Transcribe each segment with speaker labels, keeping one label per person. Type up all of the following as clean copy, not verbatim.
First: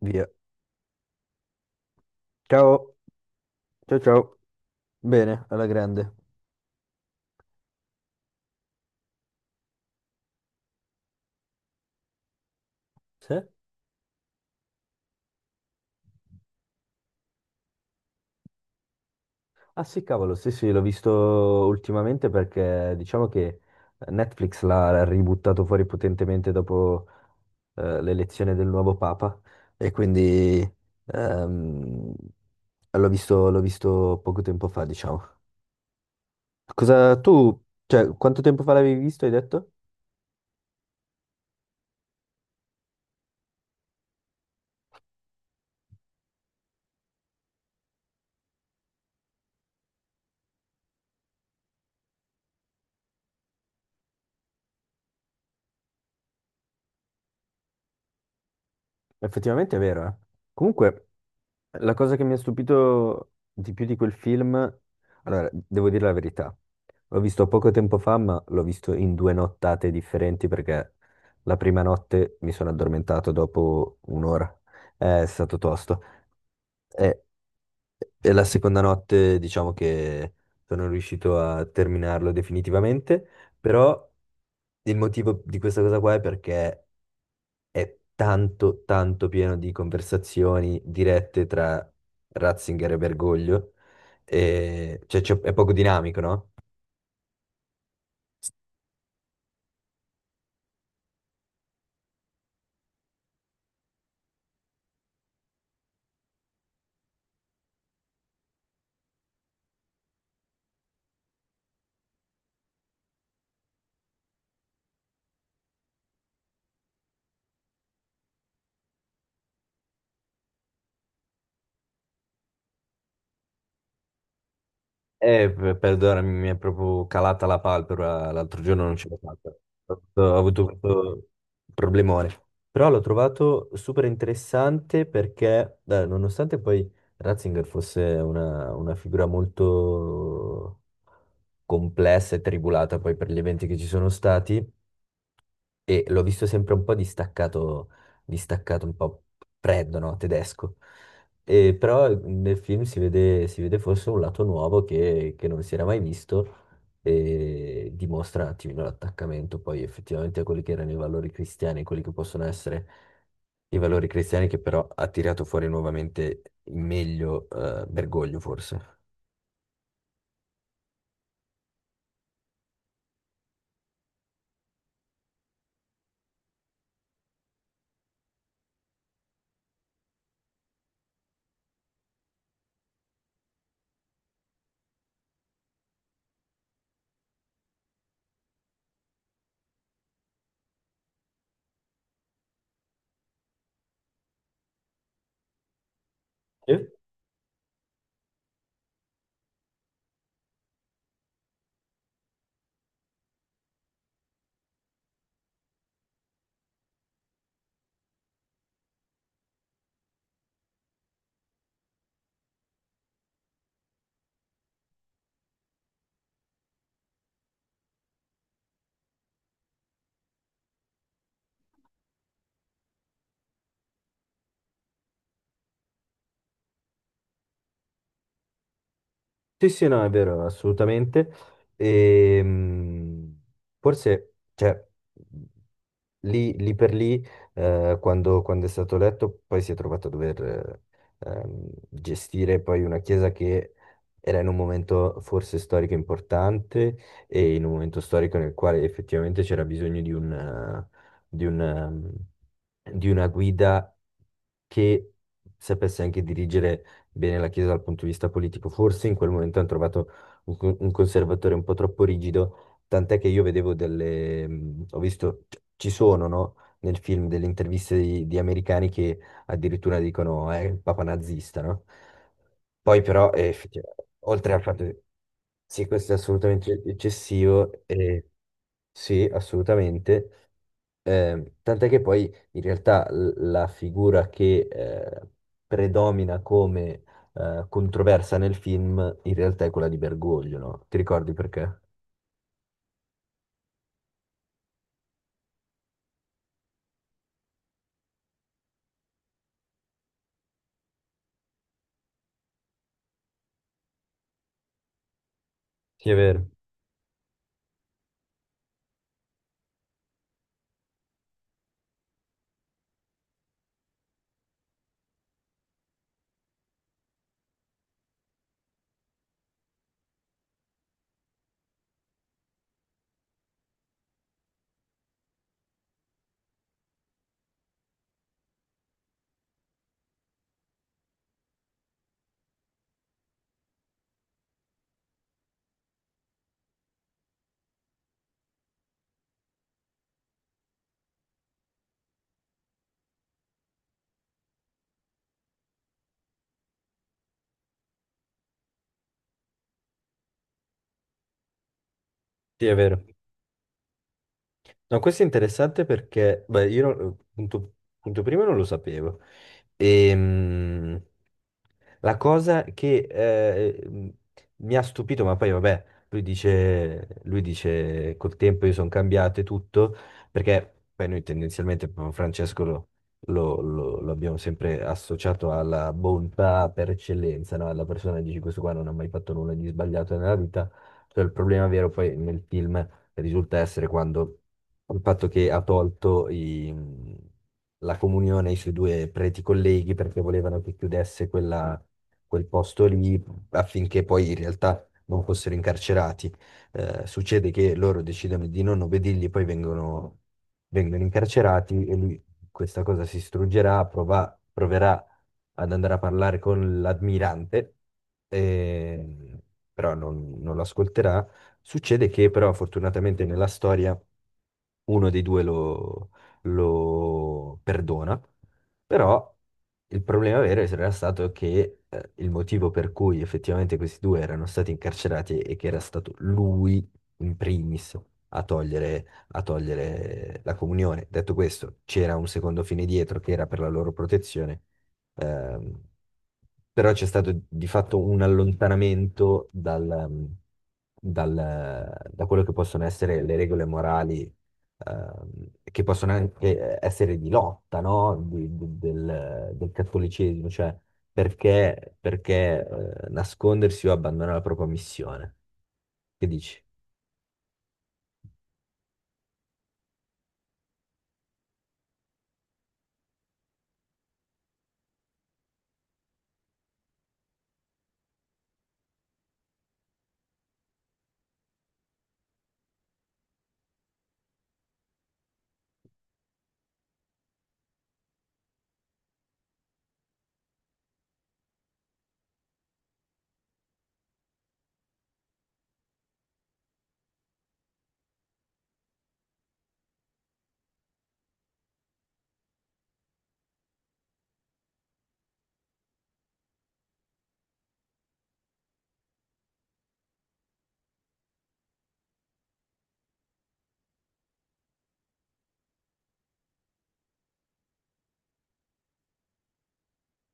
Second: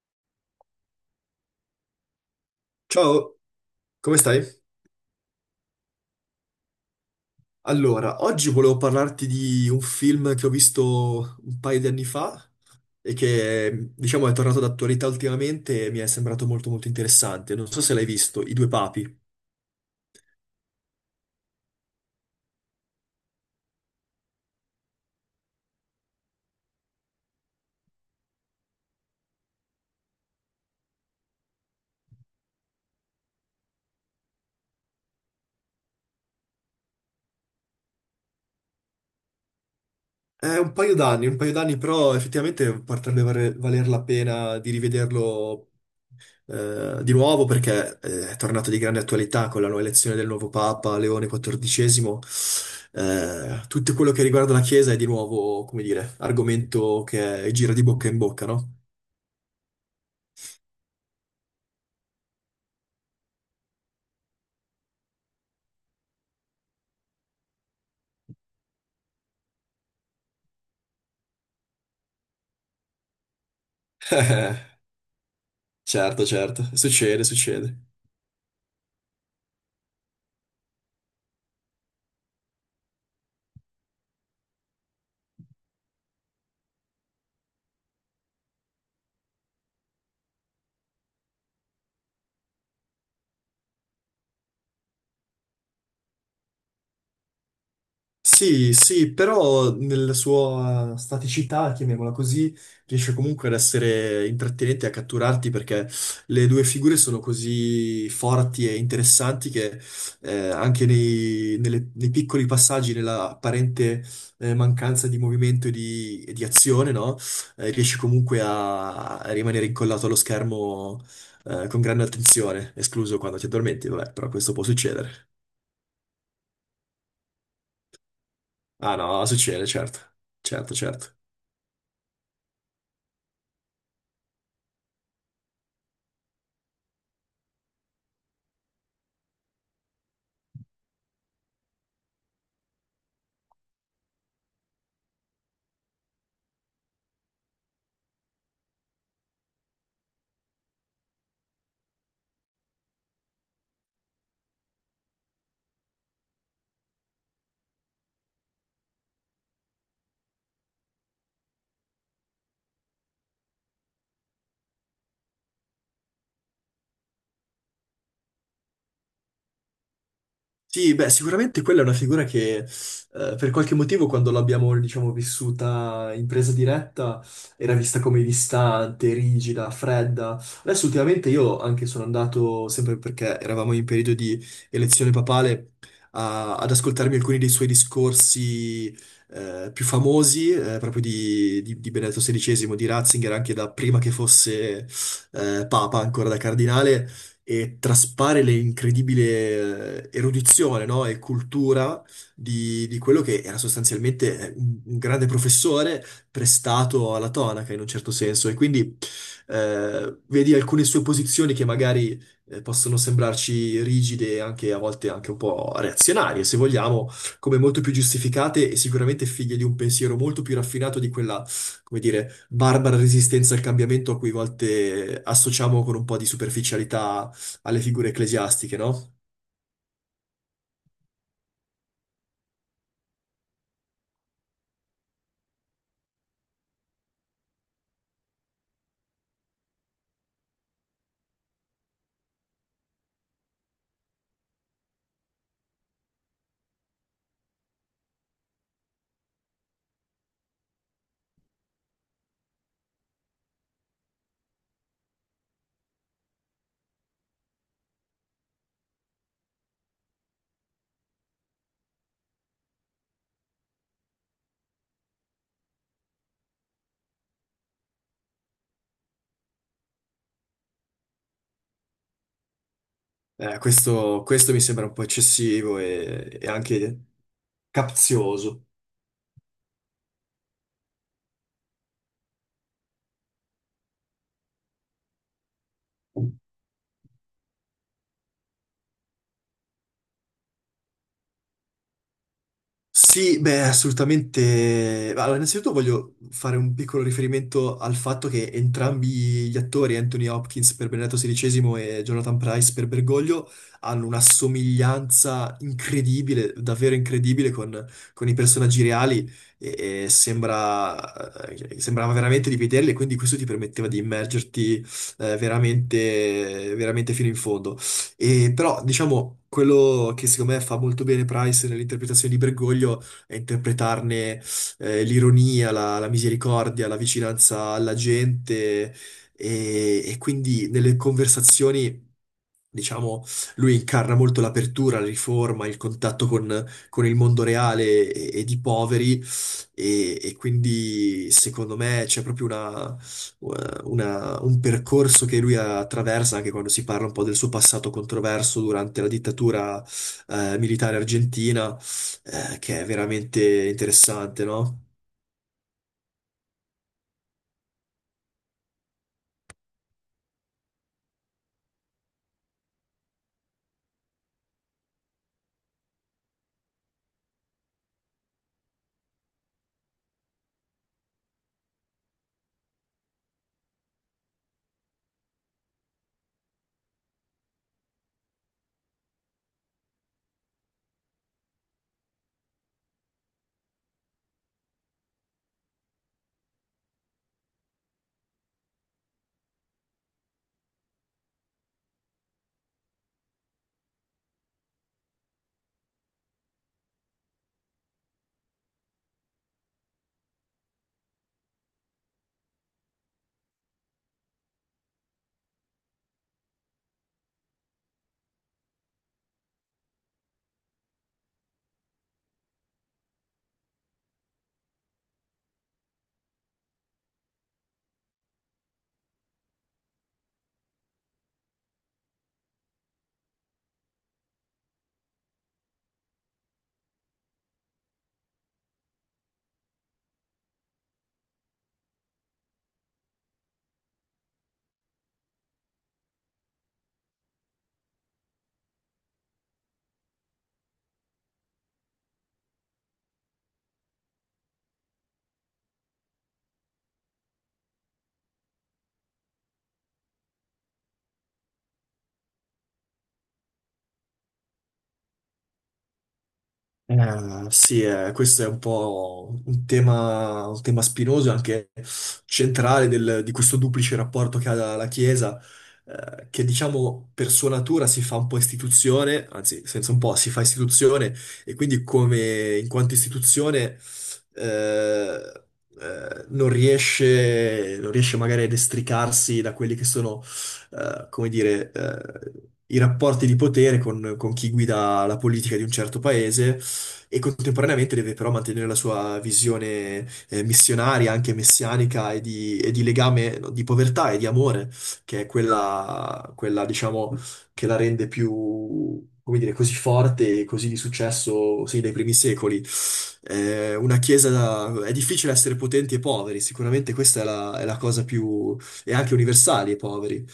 Speaker 1: Via. Ciao,
Speaker 2: Ciao,
Speaker 1: ciao,
Speaker 2: come
Speaker 1: ciao.
Speaker 2: stai?
Speaker 1: Bene, alla grande.
Speaker 2: Allora, oggi volevo parlarti di un film che ho visto un paio di anni fa e
Speaker 1: Sì?
Speaker 2: che, diciamo, è tornato d'attualità ultimamente e mi è sembrato molto molto interessante. Non so se l'hai visto, I Due Papi.
Speaker 1: Ah sì, cavolo, sì, sì, l'ho visto ultimamente perché diciamo che Netflix l'ha ributtato fuori potentemente dopo l'elezione del nuovo Papa e quindi ehm, l'ho visto poco tempo fa, diciamo. Cosa tu, cioè, quanto tempo fa l'avevi visto, hai detto?
Speaker 2: È un paio d'anni, però effettivamente potrebbe valer la pena di rivederlo di nuovo perché è tornato di grande attualità con la nuova elezione del nuovo Papa Leone XIV. Tutto quello che riguarda la Chiesa è di nuovo, come dire, argomento che gira di bocca in bocca, no?
Speaker 1: Effettivamente è vero, eh. Comunque, la cosa che mi ha stupito di più di quel film, allora, devo dire la verità, l'ho visto poco tempo fa, ma l'ho visto in due nottate differenti perché la prima notte mi sono addormentato dopo un'ora. È stato tosto.
Speaker 2: Certo, certo, succede,
Speaker 1: E,
Speaker 2: succede.
Speaker 1: e la seconda notte, diciamo che sono riuscito a terminarlo definitivamente, però il motivo di questa cosa qua è perché è tanto, tanto pieno di conversazioni dirette tra Ratzinger e Bergoglio, e, cioè, è poco dinamico, no?
Speaker 2: Sì, sì, però nella sua staticità, chiamiamola così, riesce comunque ad essere intrattenente e a catturarti perché le due figure sono così forti e interessanti che anche nei piccoli passaggi, nella apparente mancanza di movimento e di azione, no? Riesce comunque a rimanere incollato allo schermo con grande attenzione, escluso quando ti addormenti, vabbè, però questo può succedere.
Speaker 1: Perdonami, mi è proprio calata la palpebra, l'altro giorno non
Speaker 2: Ah
Speaker 1: ce l'ho
Speaker 2: no,
Speaker 1: fatta,
Speaker 2: succede, certo,
Speaker 1: ho avuto
Speaker 2: certo, certo.
Speaker 1: questo problemone, però l'ho trovato super interessante perché, nonostante poi Ratzinger fosse una figura molto complessa e tribulata poi per gli eventi che ci sono stati, e l'ho visto sempre un po' distaccato, distaccato un po' freddo, no? Tedesco. E però nel film si vede forse un lato nuovo che non si era mai visto e dimostra un attimino l'attaccamento poi effettivamente a quelli che erano i valori cristiani, quelli che possono essere i valori cristiani che però ha tirato fuori nuovamente il meglio, Bergoglio forse.
Speaker 2: Sì, beh, sicuramente quella è una figura che per qualche motivo quando l'abbiamo, diciamo, vissuta in presa diretta era vista come distante, rigida, fredda. Adesso ultimamente io anche sono andato, sempre perché eravamo in periodo di elezione papale, ad ascoltarmi alcuni dei suoi discorsi più famosi, proprio di Benedetto XVI, di Ratzinger, anche da prima che fosse papa, ancora da
Speaker 1: Sì.
Speaker 2: cardinale, e traspare l'incredibile erudizione, no? E cultura di quello che era sostanzialmente un grande professore prestato alla tonaca in un certo senso. E quindi vedi alcune sue posizioni che magari possono sembrarci rigide e anche a volte anche un po' reazionarie, se vogliamo, come molto più giustificate e sicuramente figlie di un pensiero molto più raffinato di quella, come dire, barbara resistenza al cambiamento a cui a volte associamo con un po' di superficialità alle figure ecclesiastiche, no?
Speaker 1: Sì, sì, no, è vero, assolutamente. Ehm, forse, cioè, lì, lì per lì, quando è stato eletto, poi si è trovato a dover gestire poi una chiesa che era in un momento forse storico importante e in un momento storico nel quale effettivamente c'era bisogno di di una guida che sapesse anche dirigere bene la Chiesa dal punto di vista politico. Forse in quel momento hanno trovato un conservatore un po' troppo rigido, tant'è che io vedevo delle, ho visto, ci sono, no? Nel film delle interviste di americani che addirittura dicono è il papa nazista, no? Poi però, effettivamente, oltre
Speaker 2: Questo mi
Speaker 1: al fatto
Speaker 2: sembra un
Speaker 1: che
Speaker 2: po' eccessivo
Speaker 1: sì, questo è
Speaker 2: e
Speaker 1: assolutamente
Speaker 2: anche
Speaker 1: eccessivo,
Speaker 2: capzioso.
Speaker 1: sì, assolutamente, tant'è che poi in realtà la figura che predomina come controversa nel film in realtà è quella di Bergoglio, no? Ti ricordi perché?
Speaker 2: Sì, beh, assolutamente. Allora, innanzitutto voglio fare un piccolo riferimento al fatto che entrambi gli attori, Anthony Hopkins per Benedetto XVI e Jonathan Price per Bergoglio, hanno una somiglianza
Speaker 1: Sì, è vero,
Speaker 2: incredibile, davvero incredibile con i personaggi reali e sembrava veramente di vederli e quindi questo ti permetteva di immergerti veramente fino in fondo. E però, diciamo, quello che secondo me fa molto bene Price nell'interpretazione di Bergoglio è interpretarne l'ironia, la misericordia, la vicinanza alla gente e quindi nelle conversazioni, diciamo, lui incarna molto l'apertura, la riforma, il contatto con il mondo reale e di poveri e quindi secondo me c'è proprio una un percorso che lui attraversa anche quando si parla un po' del suo passato controverso durante la dittatura militare argentina,
Speaker 1: sì, è
Speaker 2: che è
Speaker 1: vero.
Speaker 2: veramente interessante, no?
Speaker 1: No, questo è interessante perché, beh, io non- punto, punto primo non lo sapevo. Ehm, la cosa che mi ha stupito, ma poi vabbè, lui dice col tempo io sono cambiato e tutto, perché poi noi tendenzialmente proprio Francesco lo abbiamo sempre associato alla bontà per eccellenza, no? Alla persona che dici questo qua non ha mai fatto nulla di sbagliato nella vita, cioè il problema vero poi nel film risulta essere quando il fatto che ha tolto i- la comunione ai suoi due preti colleghi perché volevano che chiudesse quel posto lì affinché poi in realtà non fossero incarcerati. Succede che loro decidono di non obbedirgli, poi vengono incarcerati e lui questa cosa si struggerà, proverà ad andare a parlare con l'ammirante, eh, però non lo ascolterà. Succede che però fortunatamente nella storia uno dei due lo, lo perdona, però il problema vero era stato che il motivo per cui effettivamente questi due erano stati incarcerati e che era stato lui in primis a togliere, a togliere la comunione. Detto questo, c'era un secondo fine dietro che era per la loro protezione. Ehm, però c'è stato di fatto un allontanamento dal- da quello che possono essere le regole morali, che possono anche essere di lotta, no? Del cattolicesimo, cioè perché, perché, nascondersi o abbandonare la propria missione? Che dici?
Speaker 2: Sì, questo è un po' un tema spinoso e anche centrale di questo duplice rapporto che ha la Chiesa, che diciamo per sua natura si fa un po' istituzione, anzi, senza un po', si fa istituzione e quindi come in quanto istituzione eh, non riesce, non riesce magari ad estricarsi da quelli che sono, come dire, i rapporti di potere con chi guida la politica di un certo paese e contemporaneamente deve però mantenere la sua visione missionaria, anche messianica e di legame, no, di povertà e di amore, che è quella, quella, diciamo, che la rende più, come dire, così forte e così di successo, sì, dai primi secoli. Una è difficile essere potenti e poveri, sicuramente questa è è la cosa più, e anche universali e poveri.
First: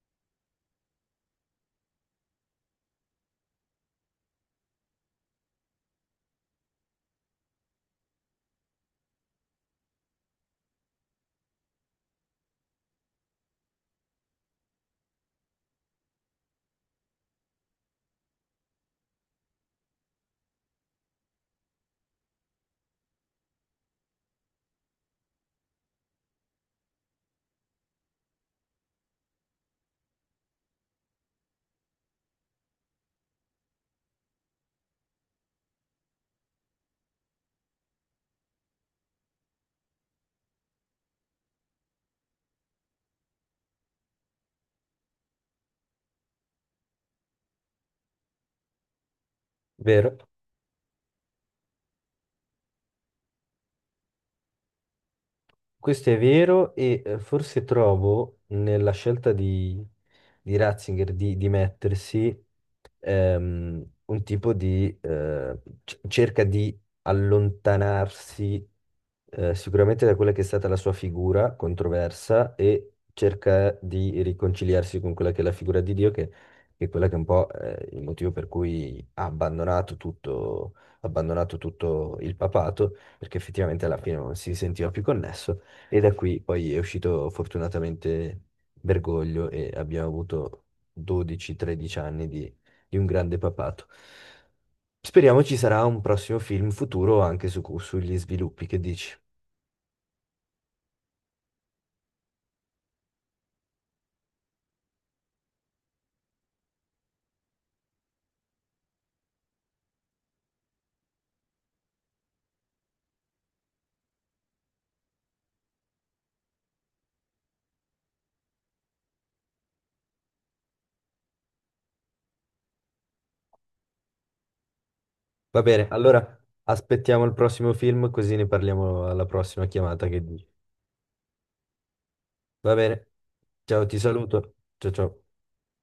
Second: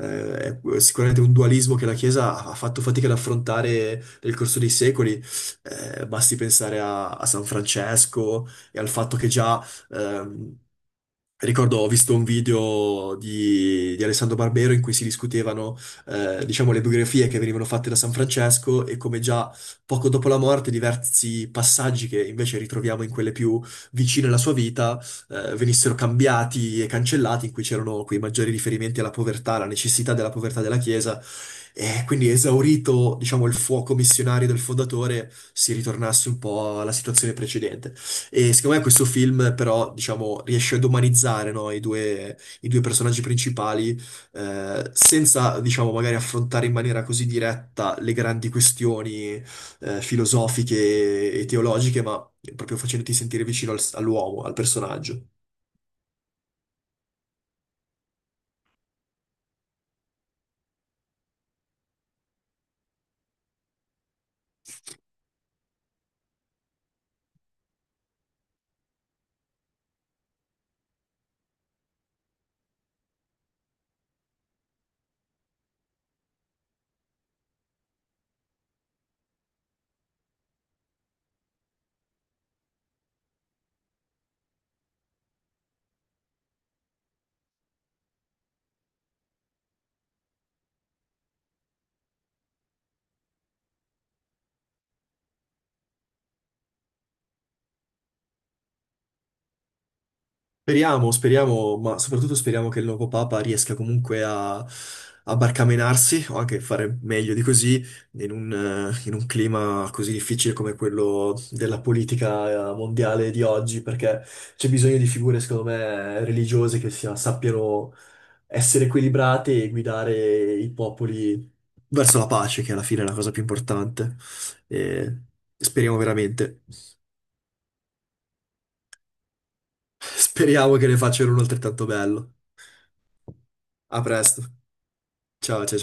Speaker 2: Eh, è sicuramente un dualismo che la Chiesa ha fatto fatica ad affrontare nel corso dei secoli, basti pensare a San Francesco e al fatto che già, ehm, ricordo, ho visto un video di Alessandro Barbero in cui si discutevano, diciamo, le biografie che venivano fatte da San Francesco e come già poco dopo la morte diversi passaggi che invece ritroviamo in quelle più vicine alla sua vita, venissero cambiati e cancellati, in cui c'erano quei maggiori riferimenti alla povertà, alla necessità della povertà della Chiesa. E quindi esaurito, diciamo, il fuoco missionario del fondatore, si ritornasse un po' alla situazione precedente. E secondo me questo film, però, diciamo, riesce ad umanizzare, no, i due personaggi principali, senza, diciamo, magari affrontare in maniera così diretta le grandi questioni,
Speaker 1: Vero?
Speaker 2: filosofiche e teologiche, ma proprio facendoti sentire vicino all'uomo, al personaggio.
Speaker 1: Questo è vero e forse trovo nella scelta di Ratzinger di mettersi un tipo di... cerca di allontanarsi sicuramente da quella che è stata la sua figura controversa e cerca di riconciliarsi con quella che è la figura di Dio, che è quella che è un po' il motivo per cui ha abbandonato tutto il papato, perché effettivamente alla fine non si sentiva più connesso. E da qui poi è uscito fortunatamente Bergoglio e abbiamo avuto 12-13 anni di un grande papato. Speriamo ci sarà un prossimo film futuro anche su, sugli sviluppi, che dici?
Speaker 2: Speriamo, speriamo, ma soprattutto speriamo che il nuovo Papa riesca comunque a barcamenarsi o anche fare meglio di così in un clima così difficile come quello della politica mondiale di oggi, perché c'è bisogno di figure, secondo me, religiose che sappiano essere equilibrate e guidare i popoli verso la pace, che alla fine è la cosa più importante. E
Speaker 1: Va bene,
Speaker 2: speriamo
Speaker 1: allora
Speaker 2: veramente,
Speaker 1: aspettiamo il prossimo film così ne parliamo alla prossima chiamata, che dici?
Speaker 2: speriamo che ne facciano uno altrettanto bello.
Speaker 1: Va bene, ciao, ti
Speaker 2: A presto.
Speaker 1: saluto, ciao ciao.
Speaker 2: Ciao, ciao.